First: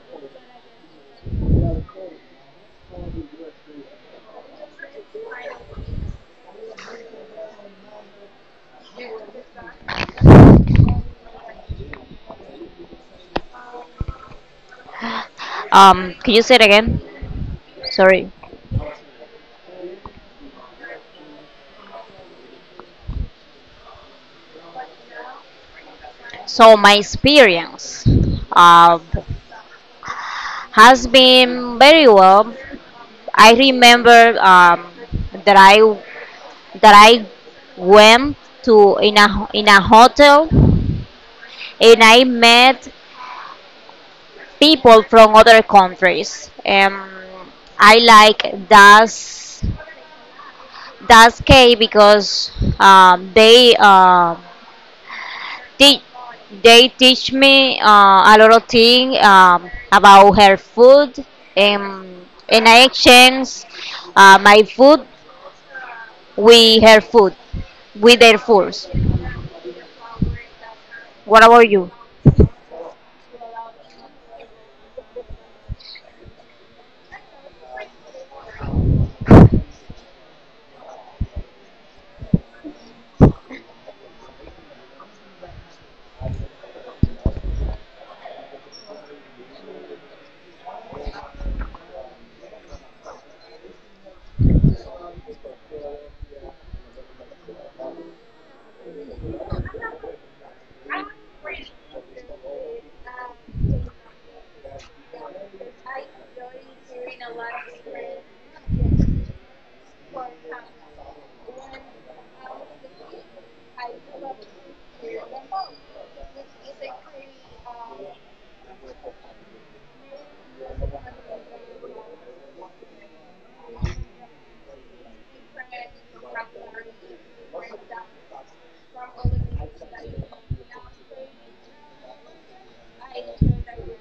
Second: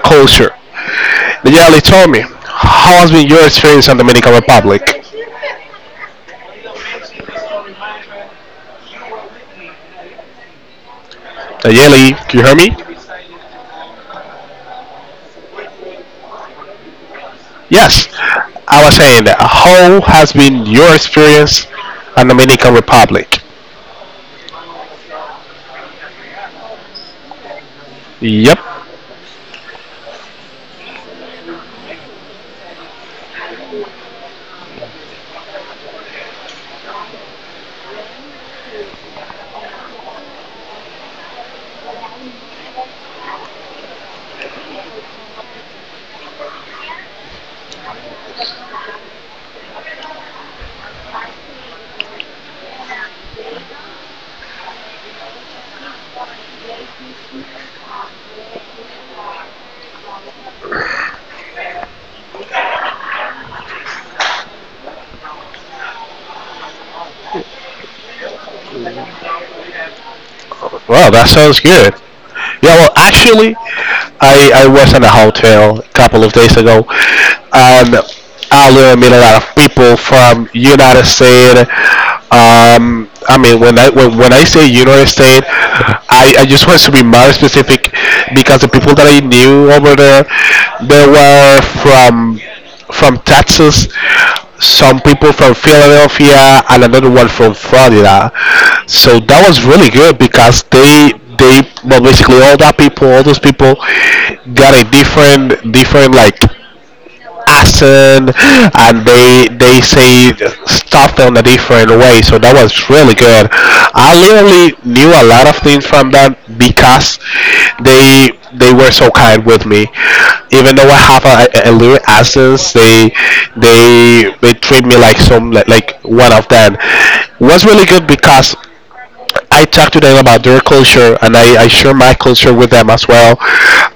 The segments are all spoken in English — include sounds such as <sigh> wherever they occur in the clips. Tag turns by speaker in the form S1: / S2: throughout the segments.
S1: culture. The Jelly, tell me, how has been your experience in the Dominican Republic? The Jelly, can you hear me?
S2: Could you say it again?
S1: Yes,
S2: Sorry.
S1: I was saying that. How has been your experience in the Dominican Republic?
S2: So my experience
S1: Yep.
S2: uh, has been very well. I remember that I that I went to in a hotel and I met people from other countries. I like that's K because they They, they teach me a lot of things about her food, and I exchange my food with her food, with their foods.
S1: Wow, that
S2: What
S1: sounds
S2: about you?
S1: good. Yeah, well, actually, I was in a hotel a couple of days ago, and I met a lot of people from United States. I mean, when I say United States, I just want to be more specific because the people that I knew over there, they were from Texas, some people from Philadelphia, and another one from Florida. So that was really good because they well, basically all that people, all those people got a different like accent, and they say stuff in a different way. So that was really good. I literally knew a lot of things from them because they were so kind with me. Even though I have a little accent, they treat me like like one of them. Was really good because I talk to them about their culture, and I share my culture with them as well.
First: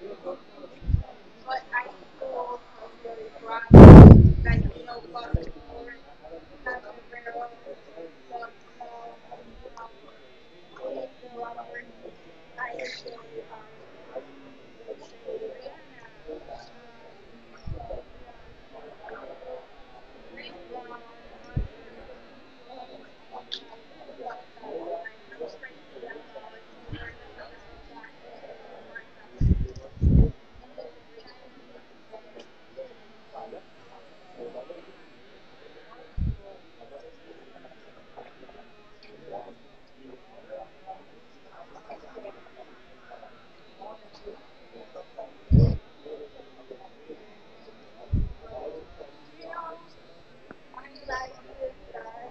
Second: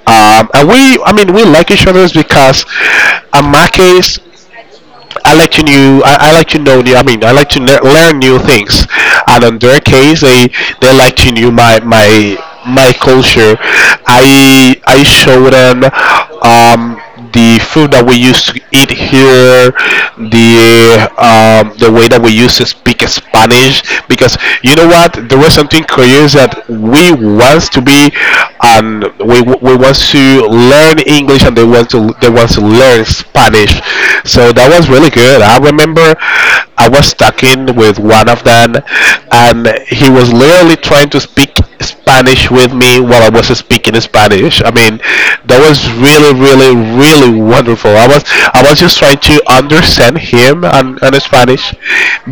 S1: And we, I mean, we like each other because, in my case, I like to new. I like to know new. I mean, I like to learn new things. And in their case, they like to know my my culture. I show them um, the food that we used to eat here, the way that we used to speak Spanish. Because you know what, there was something curious that we wants to be and we want to learn English and they want to learn Spanish. So that was really good. I remember I was talking with one of them, and he was literally trying to speak Spanish with me while I was speaking Spanish. I mean, that was really, really, really wonderful. I was just trying to understand him on Spanish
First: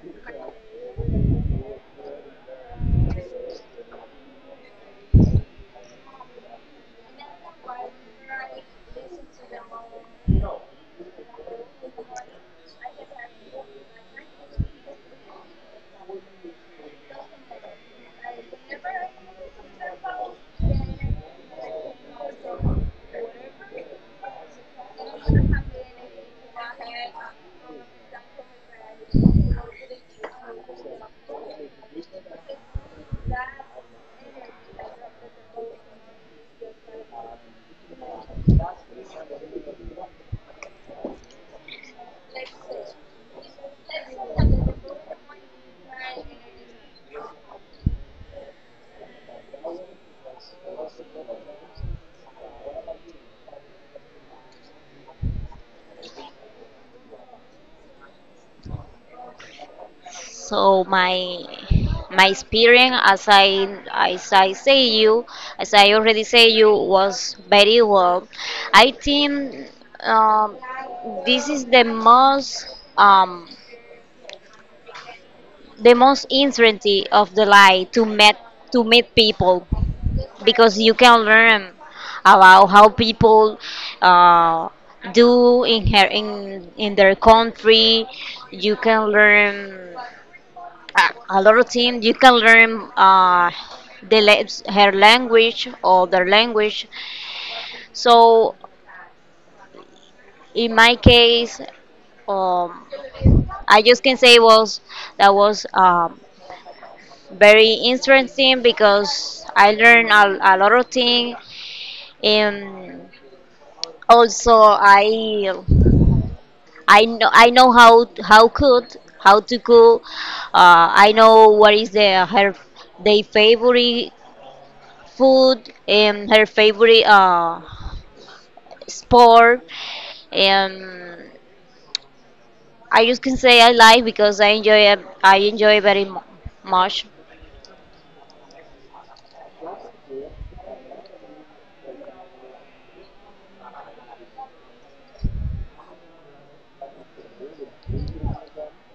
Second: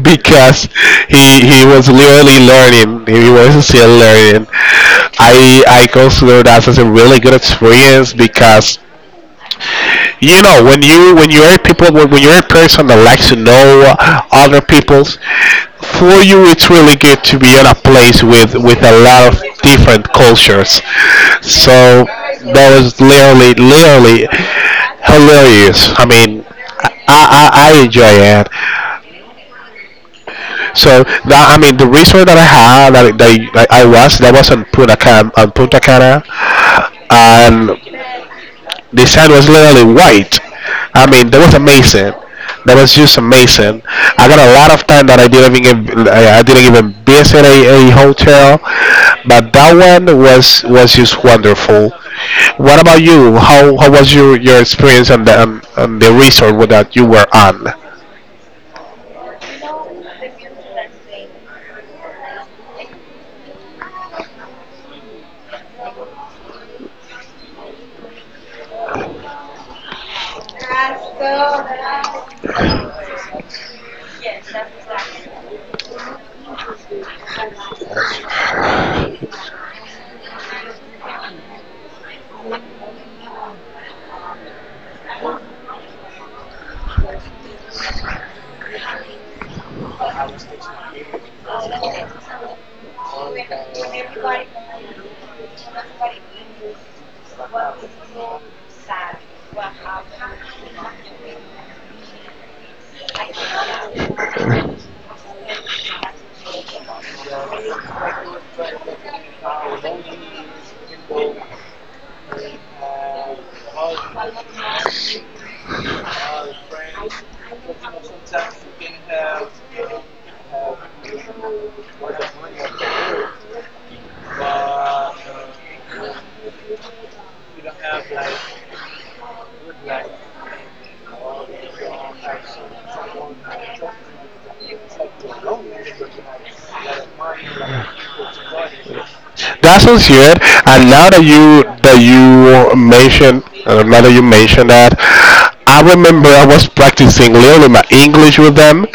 S1: because he was literally learning. He was still learning. I consider that as a really good experience because you know when you're a person that likes to know other people's. For you, it's really good to be in a place with a lot of different cultures. So that was literally hilarious. I mean, I enjoy it. So that I mean the resort that I had that, that I was that was on Punta Cana, and the shine was literally white. I mean, that was amazing. That was just amazing. I got a lot of time that I didn't even give, I didn't even visit a hotel, but that one was just wonderful. What about you? How was your experience on the on the resort that you were on?
S2: So my experience, as I say you, as I already say you, was very well. I think um, this is um, the most uncertainty of the lie to meet people because you can learn about how people uh, do in her in their country, you can learn a, a lot of things, you can learn the la- her language or their language. So in my case um, I just can say was that was very interesting because I learn a lot of things, and also I know I know how cook how to cook, I know what is the her their favorite food and her favorite sport. And I just can say I like because I enjoy it- I enjoy very mu- much.
S1: That sounds good. And now that you mentioned, now that you mentioned that, I remember I was practicing literally my English with them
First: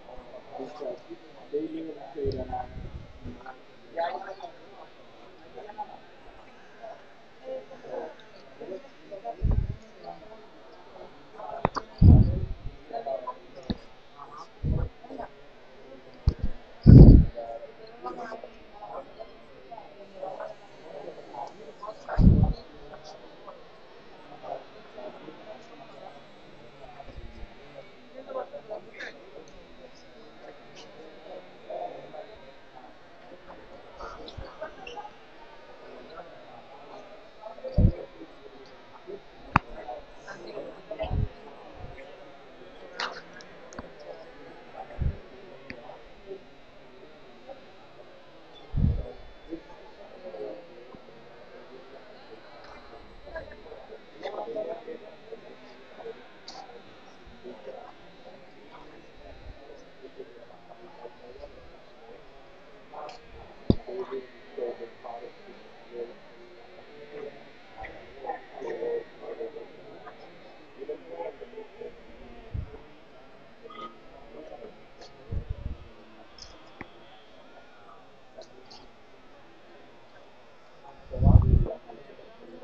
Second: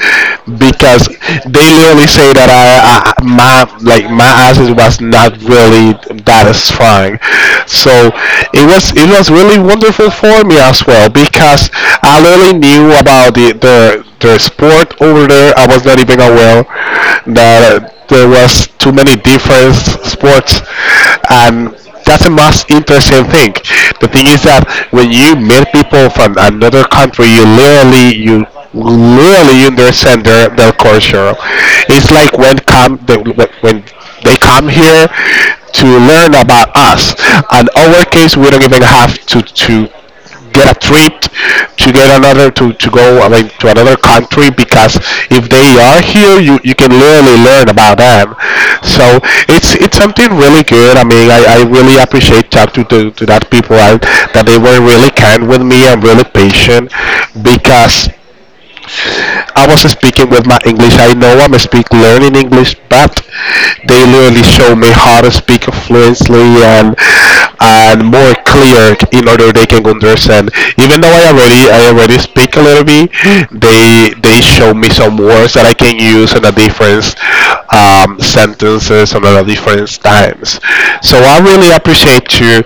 S1: because they literally say that I my like my accent was not really that strong. So it was really wonderful for me as well because I literally knew about the sport over there. I was not even aware that there was too many different sports, and that's the most interesting thing. The thing is that when you meet people from another country, you literally understand their culture. It's like when they come here to learn about us. In our case, we don't even have to get a trip to go, I mean, to another country because if they are here, you can literally learn about them. So it's something really good. I mean, I really appreciate talking to that people. That they were really kind with me and really patient because, like, I wasn't speaking with my English. I know I'm a speak learning English, but they literally show me how to speak fluently and more clear in order they can understand. Even though I already speak a little bit, they show me some words that I can use in a different sentences and at different times. So I really appreciate you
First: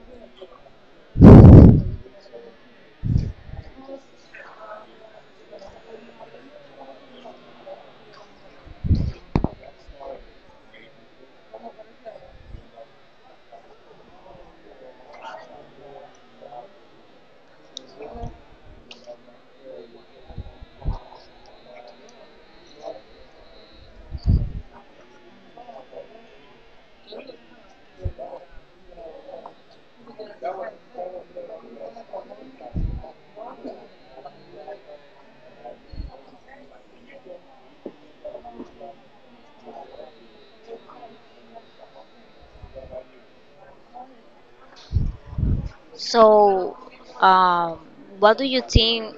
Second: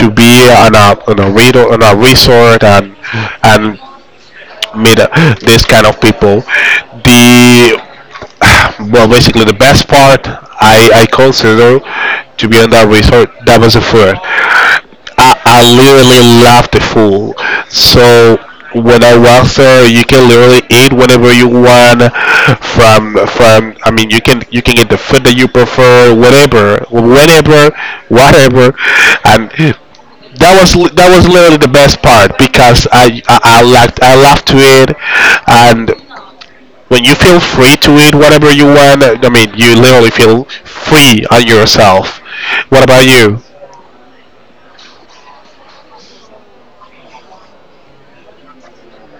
S1: to be on a read on a resort and and meet this kind of people. The Well, basically the best part I consider to be on that resort, that was the food. I literally love the food. So when I was there, you can literally eat whenever you want. From, I mean, you can get the food that you prefer, whatever, whenever, whatever, and that was literally the best part because I liked, I loved to eat. And when you feel free to eat whatever you want, I mean, you literally feel free on yourself. What about you?
S2: So um, what do you think?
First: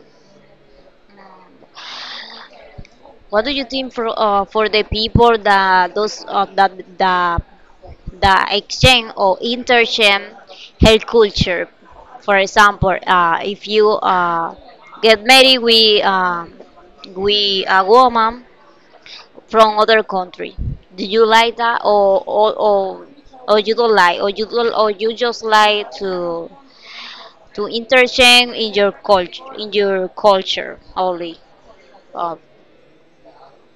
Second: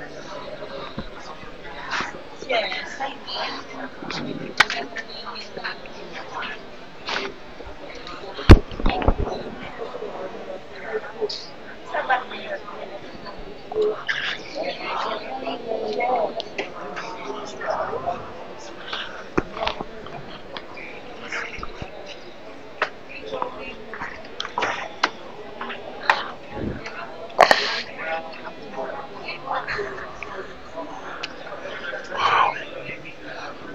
S2: What do you think for the people that those that the the exchange or interchange health culture? For example, if you get married with a woman from other country, do you like that or or you don't like or you don't, or you just like to interchange in your culture only, uh,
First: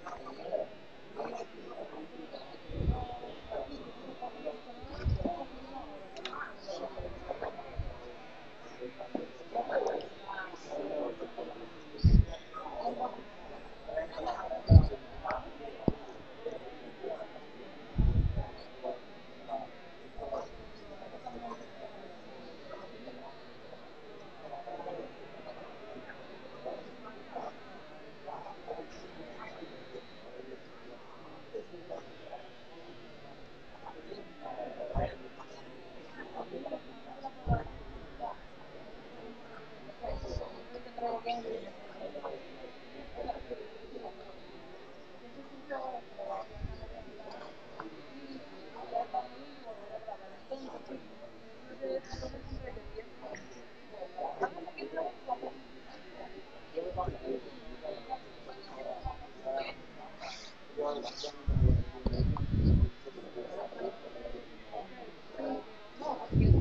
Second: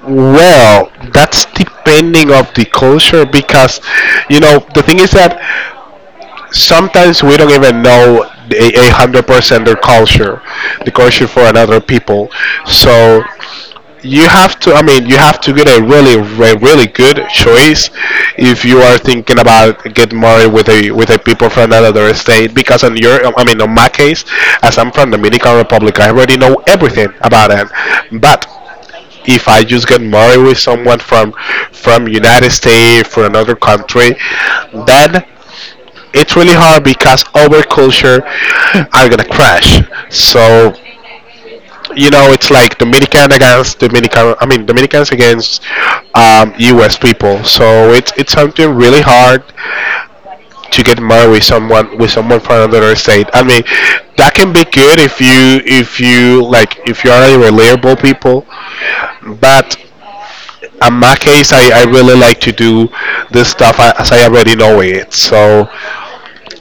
S1: Well, that's depending of the culture because, you know, the thing is that sometimes we don't even know 100% their culture, the culture for another people. So you have to, I mean, you have to get a really really good choice if you are thinking about getting married with a people from another state. Because in your, I mean, in my case, as I'm from Dominican Republic, I already know everything about it. But if I just get married with someone from United States, from another country, then it's really hard because our culture are gonna crash. So, you know, it's like Dominican against Dominican. I mean, Dominicans against U.S. people. So it's something really hard to get married with someone from another state. I mean, that can be good if you, if you are reliable people. But in my case, I really like to do this stuff as I already know it. So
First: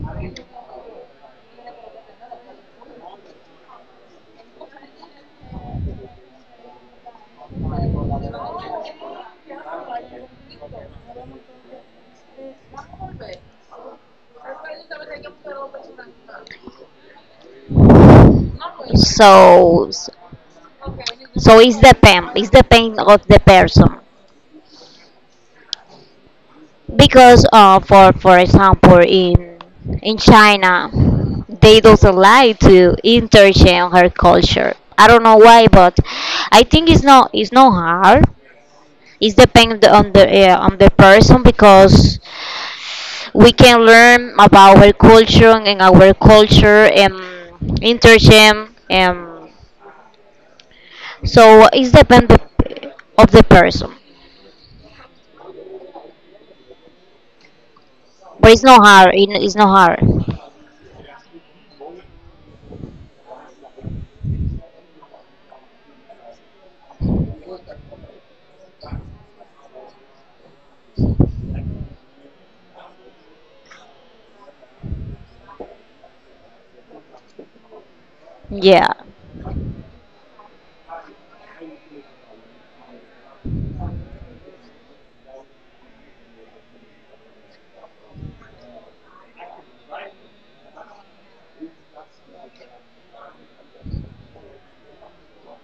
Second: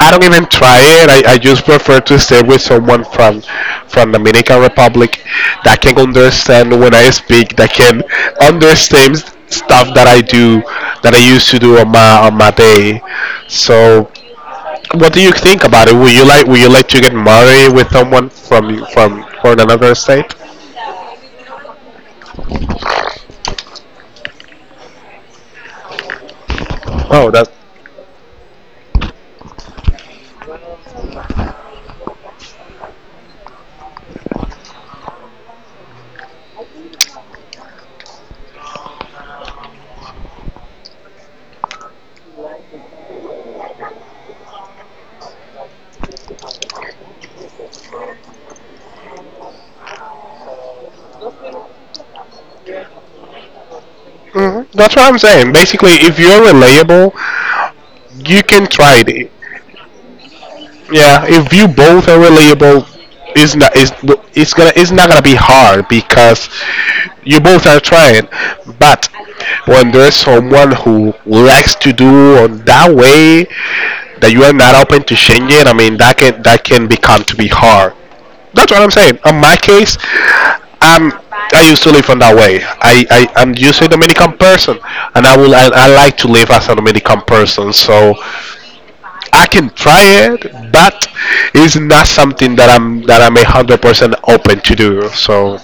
S1: I don't even try it. I just prefer to stay with someone from Dominican Republic that can understand when I speak, that can understand stuff that I do that I used to do on my day. So, what do you think about it? Would you like to get married with someone from
S2: so.
S1: another state?
S2: So it's the pain of the person.
S1: Oh,
S2: Because
S1: that's.
S2: for example in China, they don't like to interchange her culture. I don't know why, but I think it's not hard. It's depend on the person because we can learn about our culture and interchange, and so it's depend of the person.
S1: Mhm. That's what I'm saying. Basically, if you're reliable, you
S2: But it's
S1: can
S2: no
S1: try
S2: hard.
S1: it.
S2: It's no hard.
S1: Yeah, if you both are reliable, it's not it's, it's gonna, it's not gonna be hard because you both are trying. But when there's someone who likes to do on that way that you are not open to changing, I mean, that can become to be hard. That's what I'm
S2: Yeah,
S1: saying. On my case, I'm I used to live on that way. I'm usually a Dominican person, and I like to live as a Dominican person. So I can try it, but it's not something that I'm 100% open to do. So,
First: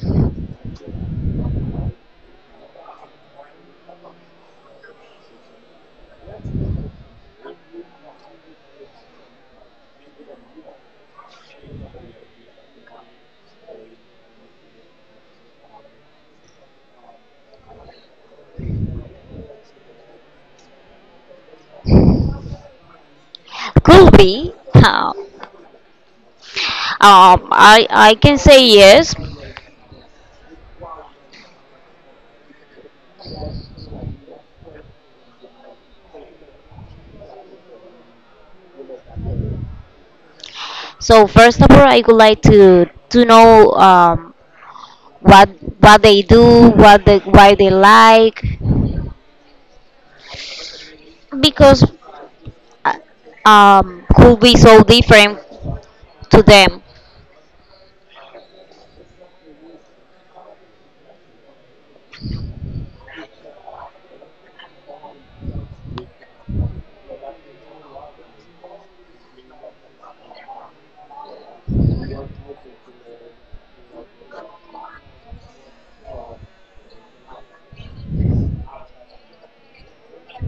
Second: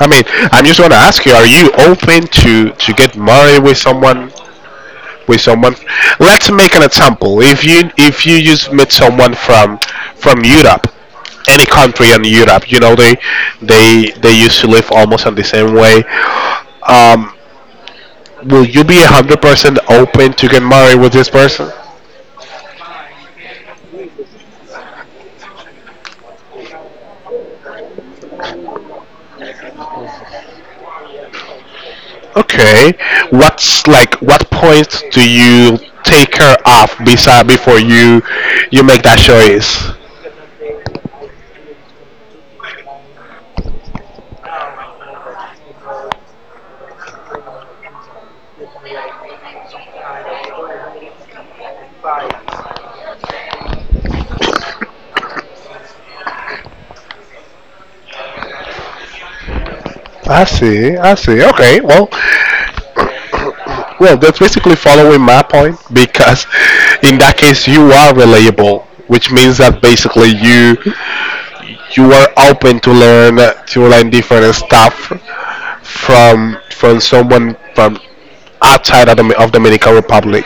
S1: I mean, I'm just gonna ask you: are you open to get married with someone? With someone, let's make an example. If you, just met someone from Europe, any country in Europe, you know they used to live almost in the same way. Um, will you be 100% open to get married with this person?
S2: could be. Huh. I can say yes.
S1: Okay. What's like what point do you take her off beside before you make that choice?
S2: So first of all, I would like to know what what they do, what they why they like, because uh, could be so different to them.
S1: I see. I see. Okay. Well, that's basically following my point because in that case you are reliable, which means that basically you are open to learn different stuff from someone from outside of the of Dominican Republic.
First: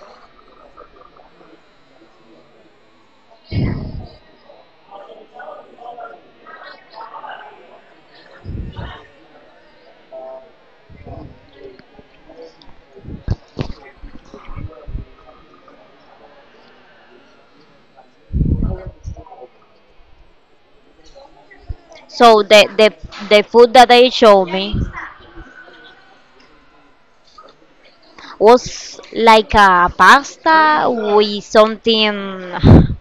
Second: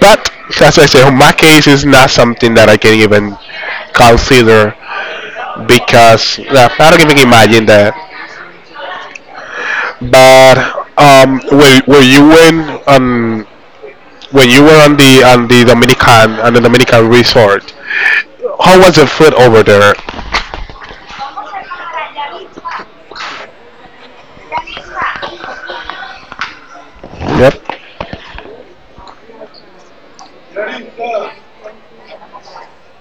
S1: But as I say, my case is not something that I can even consider because I don't even imagine that. But were you in when you were on the on the Dominican resort? How was the food over there?
S2: So the food that they showed me
S1: Yep.
S2: was like a pasta with something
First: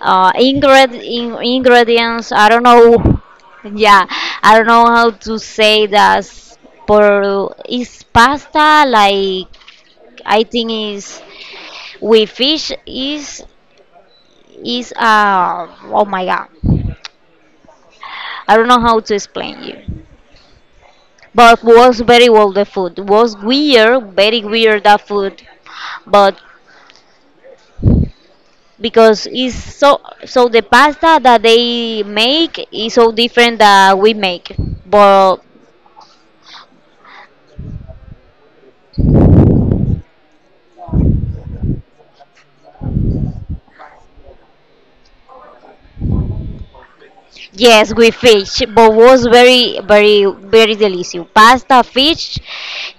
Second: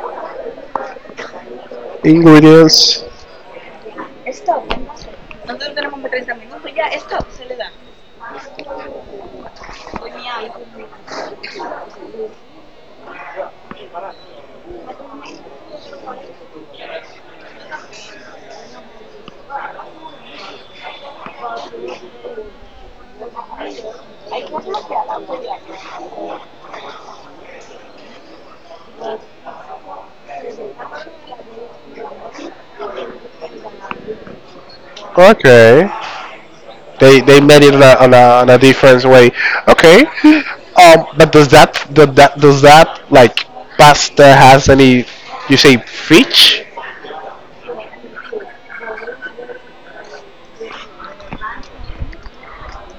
S2: ingredients. I don't know. <laughs> Yeah, I don't know how to say that. Por is pasta like I think is with fish is oh my god. I don't know how to explain you. But was very well the food. Was weird, very weird that food. But because it's so so the pasta that they make is so different that we make. But
S1: Okay. They made it on on a different way. Okay. <laughs> But does that, does that like pasta has any? You say fish?
S2: yes, with fish, but was very, very, very delicious. Pasta, fish,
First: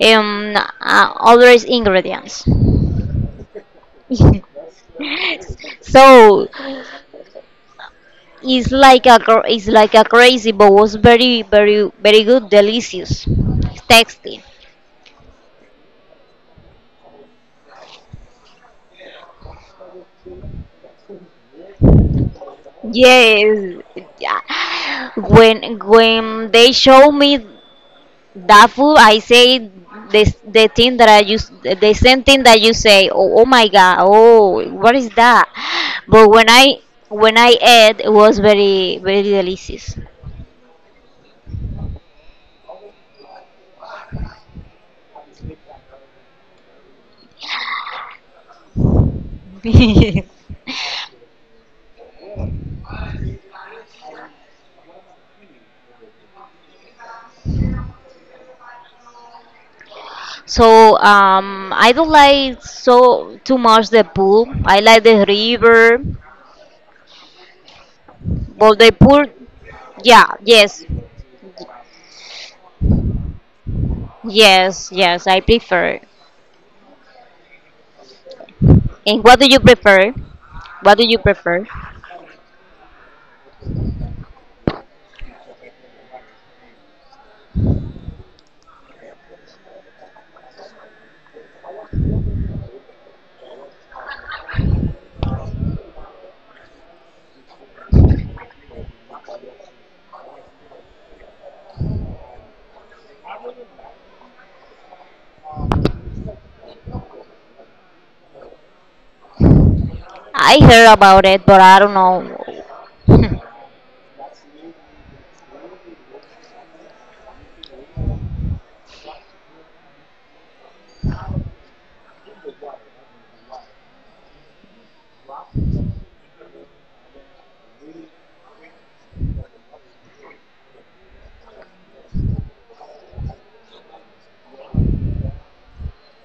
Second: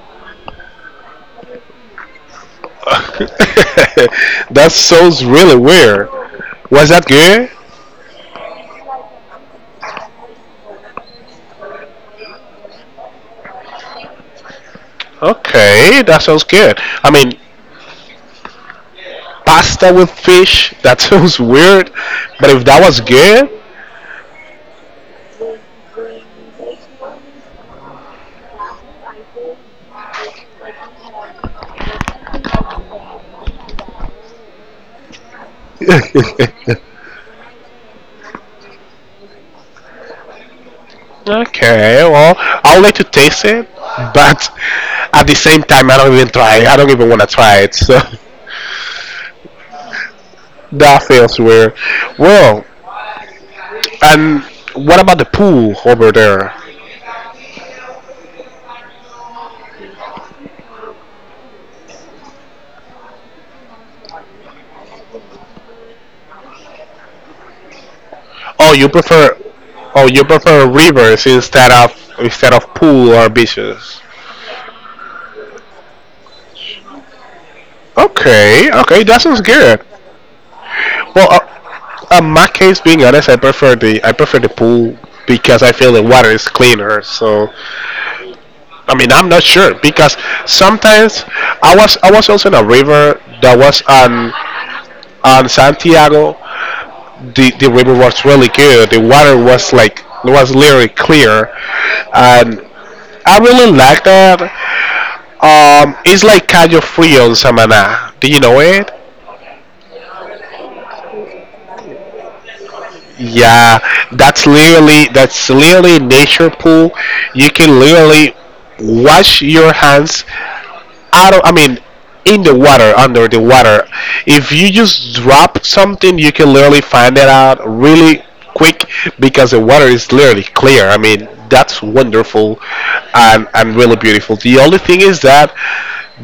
S2: always ingredients.
S1: <laughs>
S2: <laughs>
S1: That sounds really weird.
S2: So
S1: Was that good?
S2: it's like a cr- it's like a crazy, but was very, very, very good, delicious, tasty.
S1: Okay, that sounds good. I mean, pasta with fish, <laughs> that sounds weird, but if that was good,
S2: Yes, yeah. When they show me that food, I say this the thing that I use the same thing that you say. Oh, oh my God! Oh, what is that? But
S1: <laughs>
S2: when I ate, it was very very delicious.
S1: okay, well, I would like to taste it, but at the same time, I don't even try. It. I don't even want to try it, so
S2: <laughs>
S1: <laughs> that feels weird. Well, and what about the pool over there?
S2: So I don't like so too much the pool. I like the river.
S1: Oh,
S2: Well,
S1: you
S2: the pool,
S1: prefer, oh, you
S2: yeah,
S1: prefer
S2: yes,
S1: rivers instead of pool or beaches.
S2: yes, yes. I prefer.
S1: Okay, okay, that
S2: And what
S1: sounds
S2: do you
S1: good.
S2: prefer? What do you
S1: Well,
S2: prefer?
S1: in my case, being honest, I prefer the pool because I feel the water is cleaner. So, I mean, I'm not sure because sometimes I was also in a river that was on Santiago. The river was really good. The water was was literally clear, and I really like that. It's like Cayo Frio on Samaná. Do you know it?
S2: I heard about it, but I don't know.
S1: Yeah, that's literally nature pool. You can literally wash your hands out of, I mean, in the water, under the water. If you just drop something, you can literally find it out really quick because the water is literally clear. I mean, that's wonderful and really beautiful. The only thing is that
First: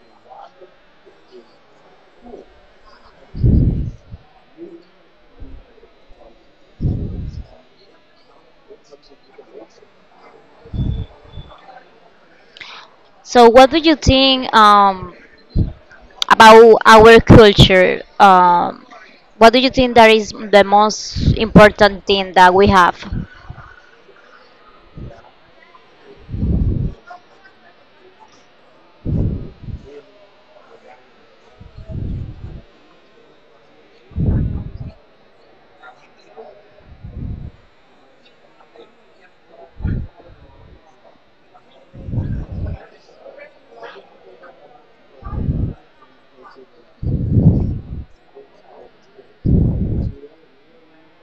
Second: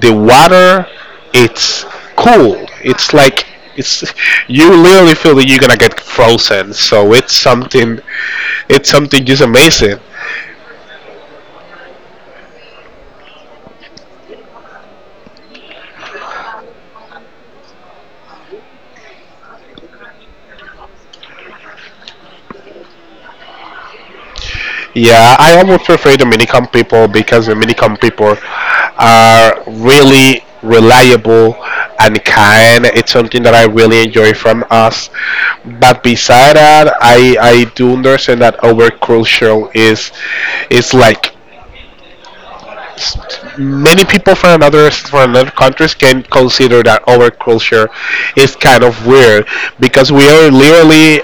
S1: the water, it's cool. It's like it's you literally feel that you're gonna get frozen. So it's something just amazing.
S2: So, what do you think about our culture? What do you think that is the most important thing that we have?
S1: Yeah, I almost prefer the minicom people because the minicom people are really reliable and kind. It's something that I really enjoy from us. But beside that, I do understand that our culture is is like s- many people from another countries can consider that our culture is kind of weird because we are literally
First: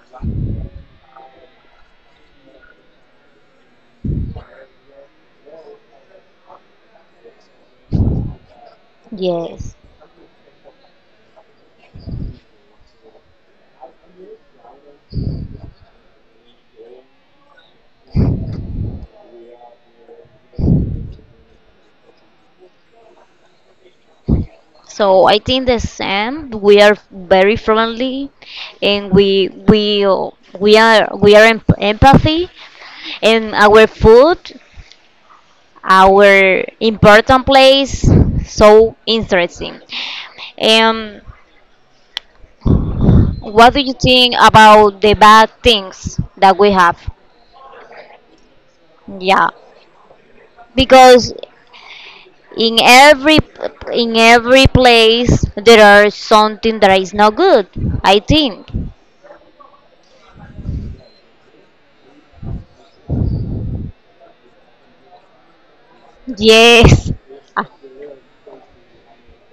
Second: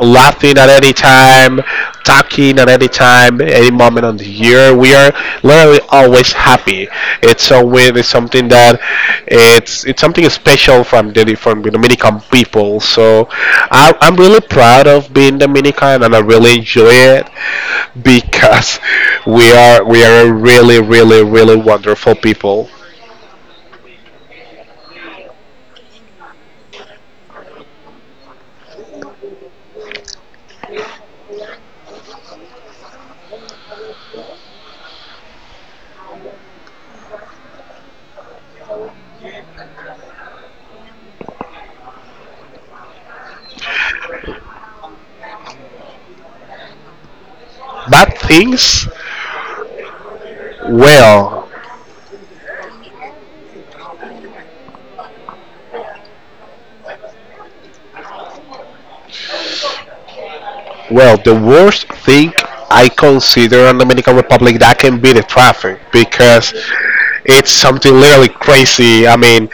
S1: laughing at any time, talking at any time, any moment of the year. We are literally always happy. It's so weird.
S2: Yes.
S1: It's something special from the Dominican people. So I'm really proud of being Dominican, and I really enjoy it because we are a really really really wonderful people.
S2: So I think the same. We are very friendly, and we we are em- empathy, and our food, our important place, so interesting. And what do you think about the bad things that we have?
S1: Bad things,
S2: Yeah, because
S1: well.
S2: in every in every place there are something that is not good. I think.
S1: Well, the worst thing I consider in the Dominican Republic that can be the traffic because
S2: Yes.
S1: it's
S2: <laughs> Ah,
S1: something literally crazy. I mean,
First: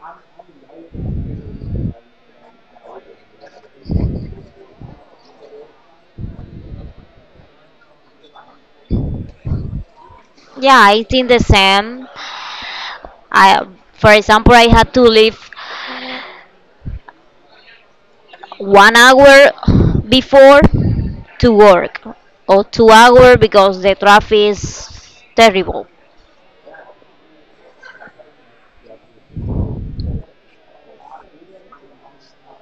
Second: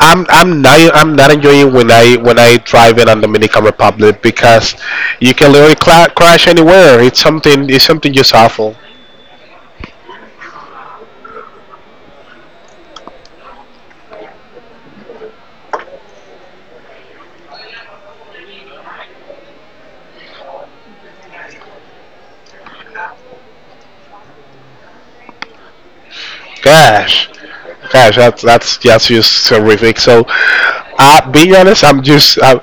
S1: I'm not enjoying when I drive in on Dominican Republic because you can literally cla crash anywhere. It's something just awful.
S2: yeah, I think the same. I, for example, I had to leave 1 hour before to work, or 2 hour because the traffic is terrible.
S1: Gosh, gosh, that's just terrific. So, being honest, I'm just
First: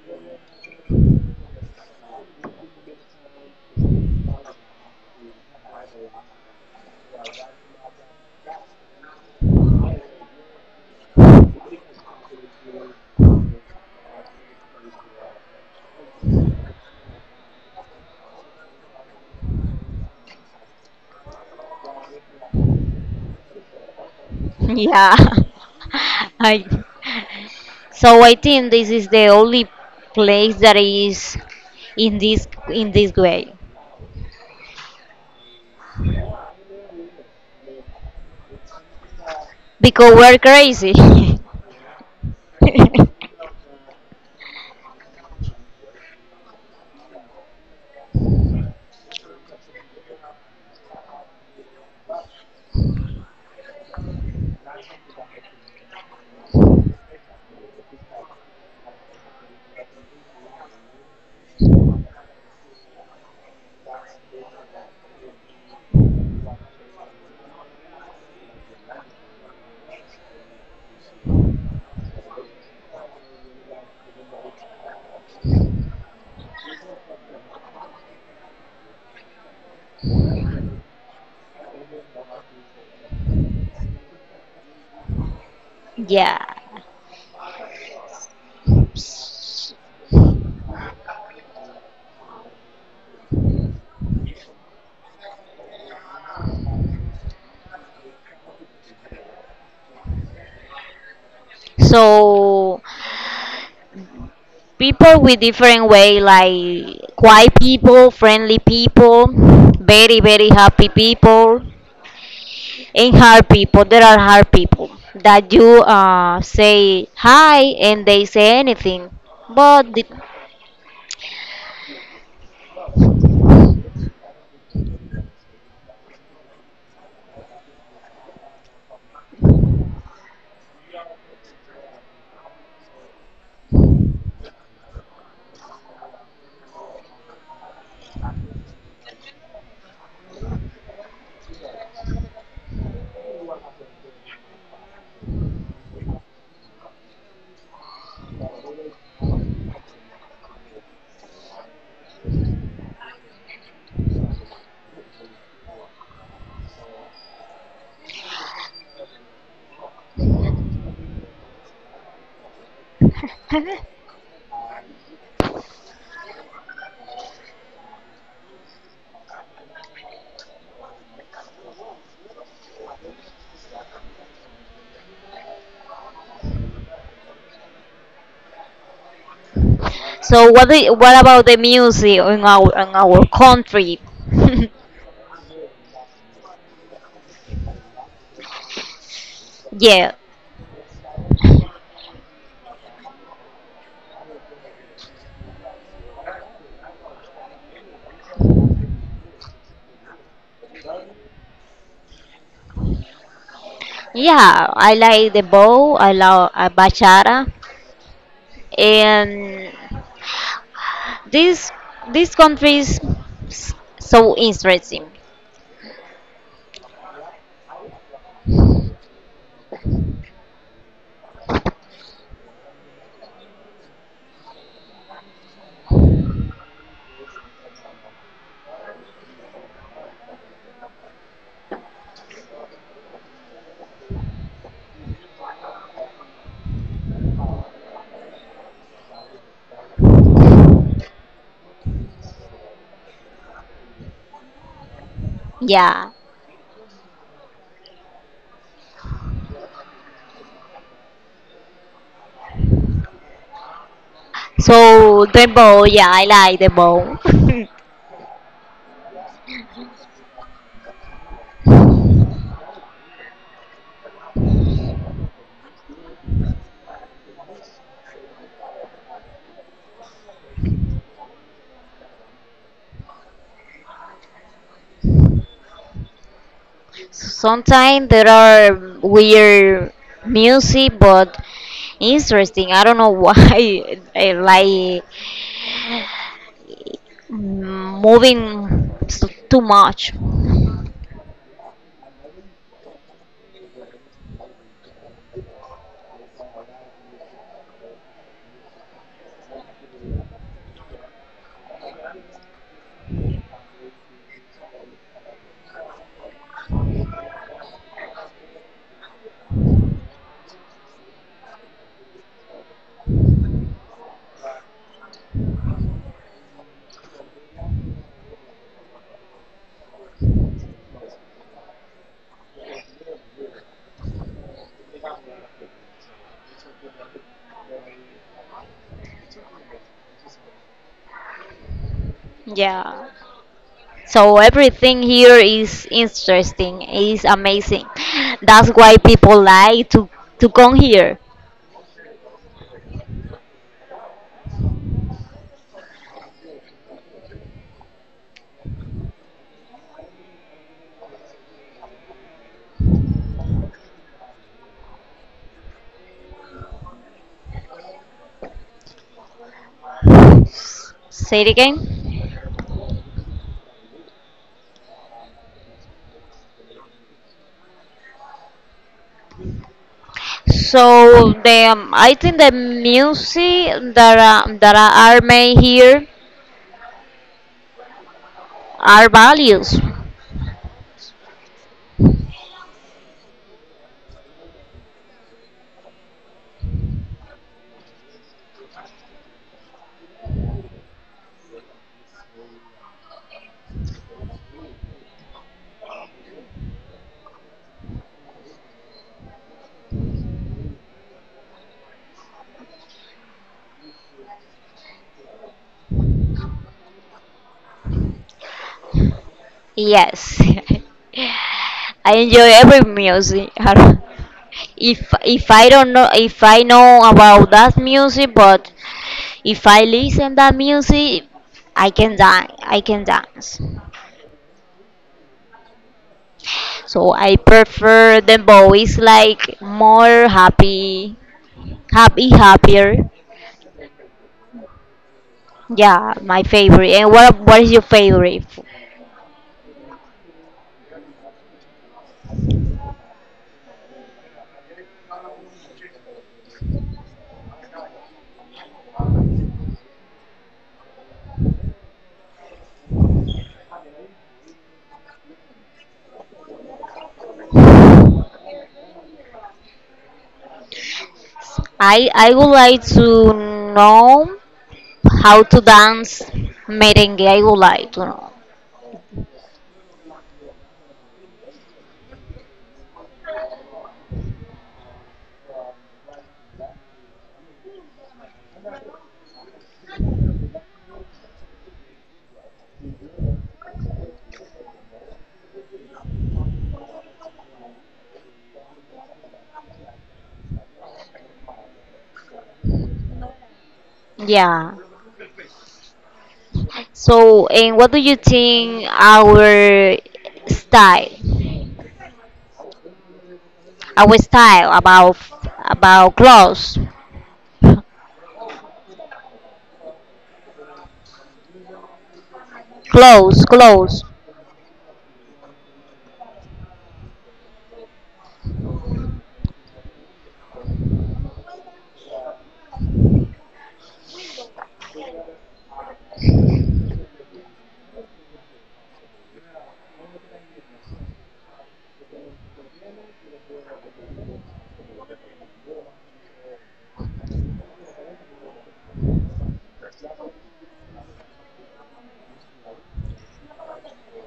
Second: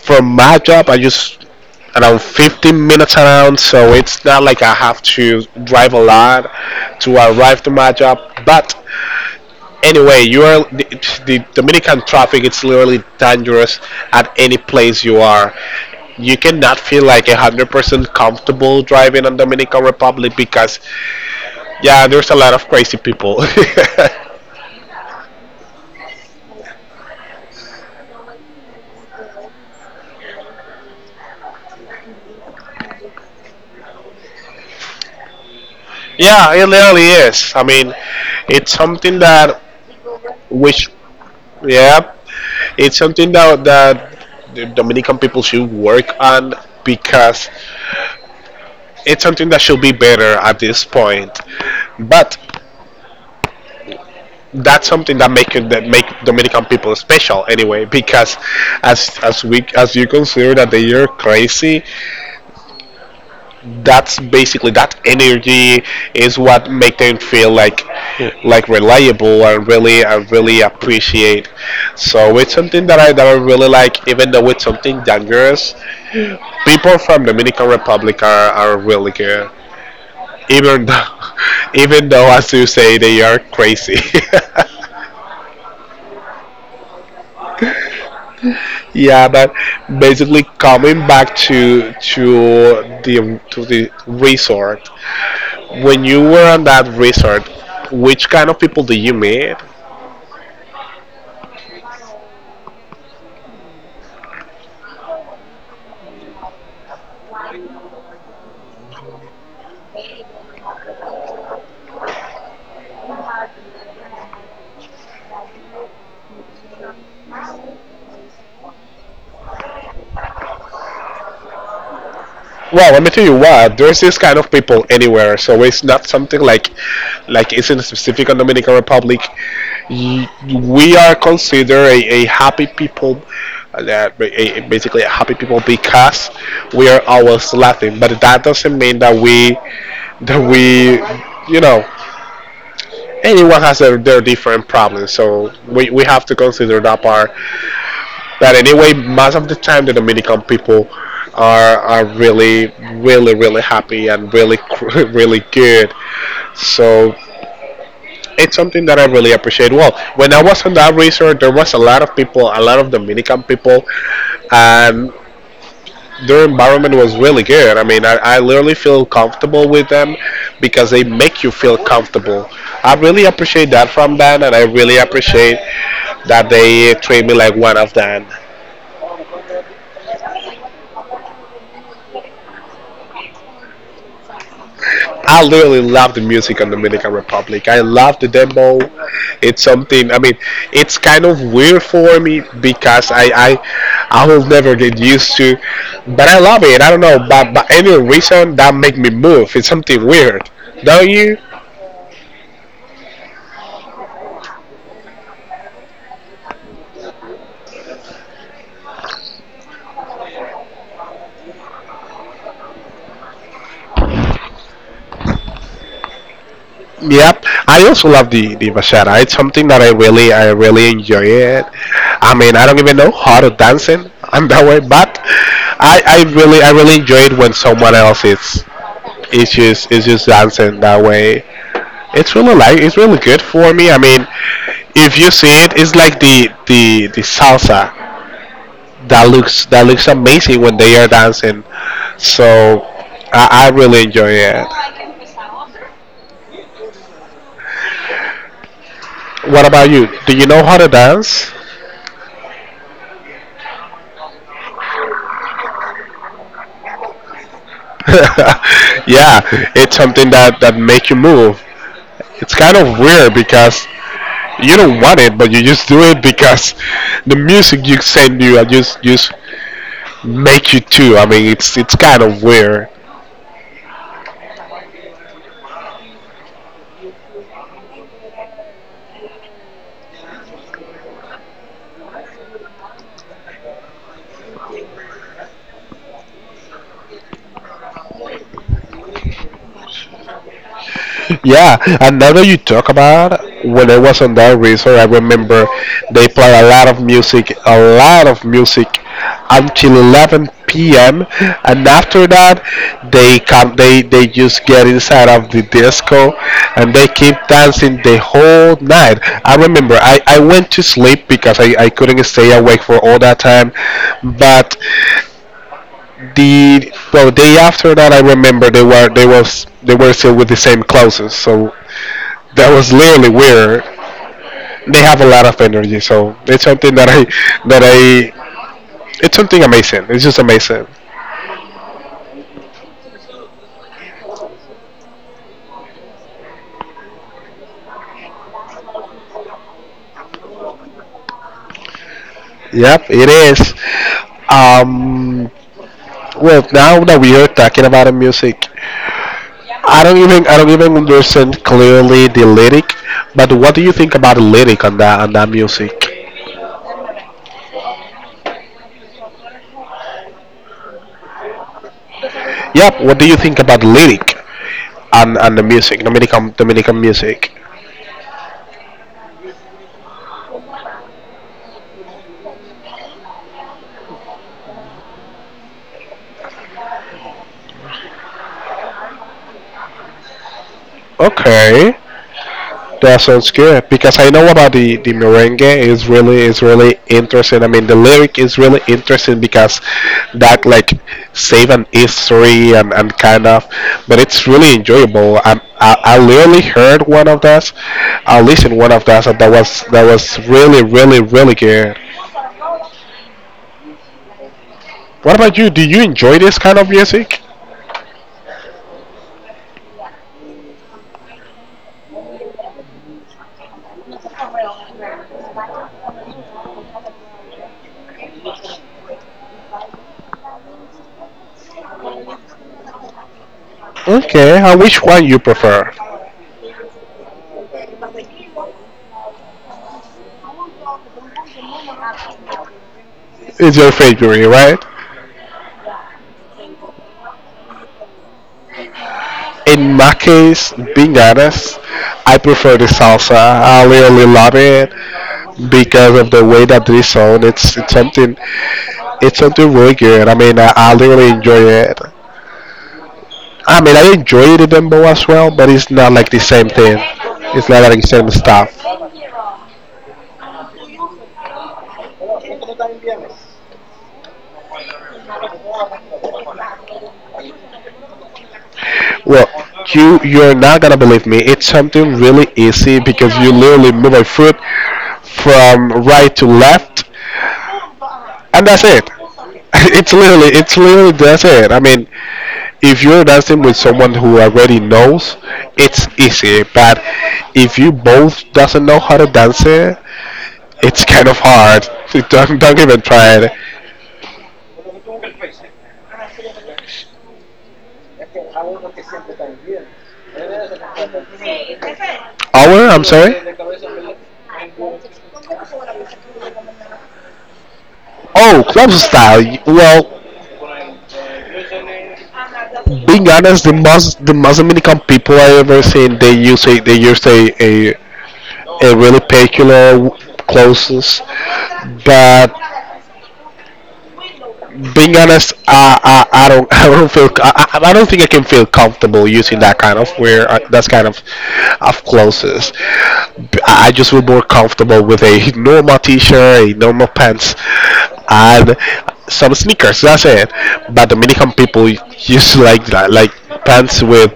S1: from my job, I just around 15 minutes around, so it's not like I have to drive a lot to arrive to my job. But anyway, the Dominican traffic. It's literally dangerous at any place you are. You cannot feel like 100% comfortable driving in Dominican Republic because yeah, there's a lot of crazy people. <laughs>
S2: <laughs> Yeah. <laughs> I. So I think this is the only place that is in this way
S1: Yeah, it really is. I mean, it's something that
S2: because we're
S1: which
S2: crazy.
S1: yeah, it's something
S2: <laughs>
S1: that that the Dominican people should work on because it's something that should be better at this point. But that's something that that make Dominican people special anyway because as you consider that they are crazy, that's basically that energy is what make them feel like reliable and really I really appreciate. So it's something that I really like, even though it's something dangerous. People from Dominican Republic are really good. Even though <laughs> even though as you say they are crazy.
S2: Yeah.
S1: <laughs> Yeah, but basically coming back to to the resort. When you were on that resort, which kind of people did you meet?
S2: So people with different way like quiet people, friendly people, very very happy people, and hard people. There are hard people that you say hi and they say anything, but the.
S1: Well, let me tell you what. There's this kind of people anywhere, so it's not something like it's in specific on Dominican Republic. We are considered a happy people, uh, a, basically a happy people because we are always laughing. But that doesn't mean that we, you know, anyone has their different problems. So we have to consider that part. But anyway, most of the time the Dominican people are really, really, really happy and really, <laughs> really good. So it's something that I really appreciate. Well, when I was on that resort, there was a lot of people, a lot of Dominican people, and their environment was really good. I mean, I literally feel comfortable with them because they make you feel comfortable. I really appreciate that from them, and I really appreciate that they treat me like one of them.
S2: So what do you- what about the music in our country? <laughs>
S1: I literally love the music on Dominican Republic. I love the demo. It's something.
S2: Yeah,
S1: I mean, it's kind of weird for me because I will never get used to, but I love it. I don't know, but by any reason that make me move. It's something weird, don't you?
S2: yeah. I like the bow. I love bachata, and this this country is s- so interesting.
S1: Yep. I also love the bachata. It's something that I really enjoy it. I mean, I don't even know how to dance it. I'm that way, but I really enjoy it when someone else is it's just dancing that way. It's really good for me. I mean, if you see it, it's like the salsa that looks amazing when they are dancing. So I really enjoy it.
S2: Yeah.
S1: What about you? Do you know how to dance?
S2: So the bow. Yeah, I like the bow.
S1: <laughs> Yeah, it's something that makes you move. It's kind of weird because you don't want it, but you just do it because the music you send you are just make you too. I mean, it's kind of weird.
S2: <laughs> Sometimes there are weird music, but interesting. I don't know why <laughs> I like moving s- too much.
S1: Yeah, and now that you talk about when I was on that resort, I remember they play a lot of music, a lot of music until 11 p.m. and after that they come they just get inside of the disco and they keep dancing the whole night. I remember I went to sleep because I couldn't stay awake for all that time, but the well day after that I remember they were still with the same clothes, so that was literally weird. They have a lot of energy, so it's something that I it's something amazing. It's just amazing.
S2: Yeah. So everything here is interesting, is amazing. That's why people like to come here.
S1: Yep, it is. um well, now that we are talking about music, I don't even understand clearly the lyric, but what do you think about the lyric on that music?
S2: Say it again.
S1: Yep, what do you think about the lyric and the music, Dominican music.
S2: So the I think the music that are made here are values.
S1: Okay, that sounds good because I know about the merengue is really interesting. I mean, the lyric is really interesting because that like save an history and kind of, but it's really enjoyable. I literally heard one of those, I listened one of those, and that was really really really good. What about you? Do you enjoy this kind of music?
S2: Yes, <laughs> I enjoy every music. <laughs> If I don't know if I know about that music, but if I listen that music, I can dance. I can dance.
S1: Okay, and which one you prefer?
S2: So I prefer the boys like more happy, happy, happier.
S1: Is your favorite, right?
S2: Yeah, my favorite. And what is your favorite?
S1: In my case, being honest, I prefer the salsa. I really really love it because of the way that this song. It's something really good. I mean, I really enjoy it. I mean, I enjoy the dembow as well, but it's not like the same thing. It's not like the same stuff.
S2: I would like to know how to dance merengue. I would like to know.
S1: Well, you you're not gonna believe me. It's something really easy because you literally move a foot from right to left and that's it. <laughs> It's literally that's it. I mean, if you're dancing with someone who already knows, it's easy. But if you both doesn't know how to dance it, it's kind of hard. <laughs> Don't even try it.
S2: Yeah. So, and what do you think style,
S1: Our, I'm sorry.
S2: our style about clothes,
S1: Oh, club style. Well, being
S2: clothes,
S1: honest,
S2: clothes?
S1: the most Dominican people I ever seen, they use a a really peculiar clothes, but being honest, I don't <laughs> I don't feel I don't think I can feel comfortable using that kind of wear that's kind of clothes. I just feel more comfortable with a normal t-shirt, a normal pants, and some sneakers. That's it. But Dominican people used to like that, like pants with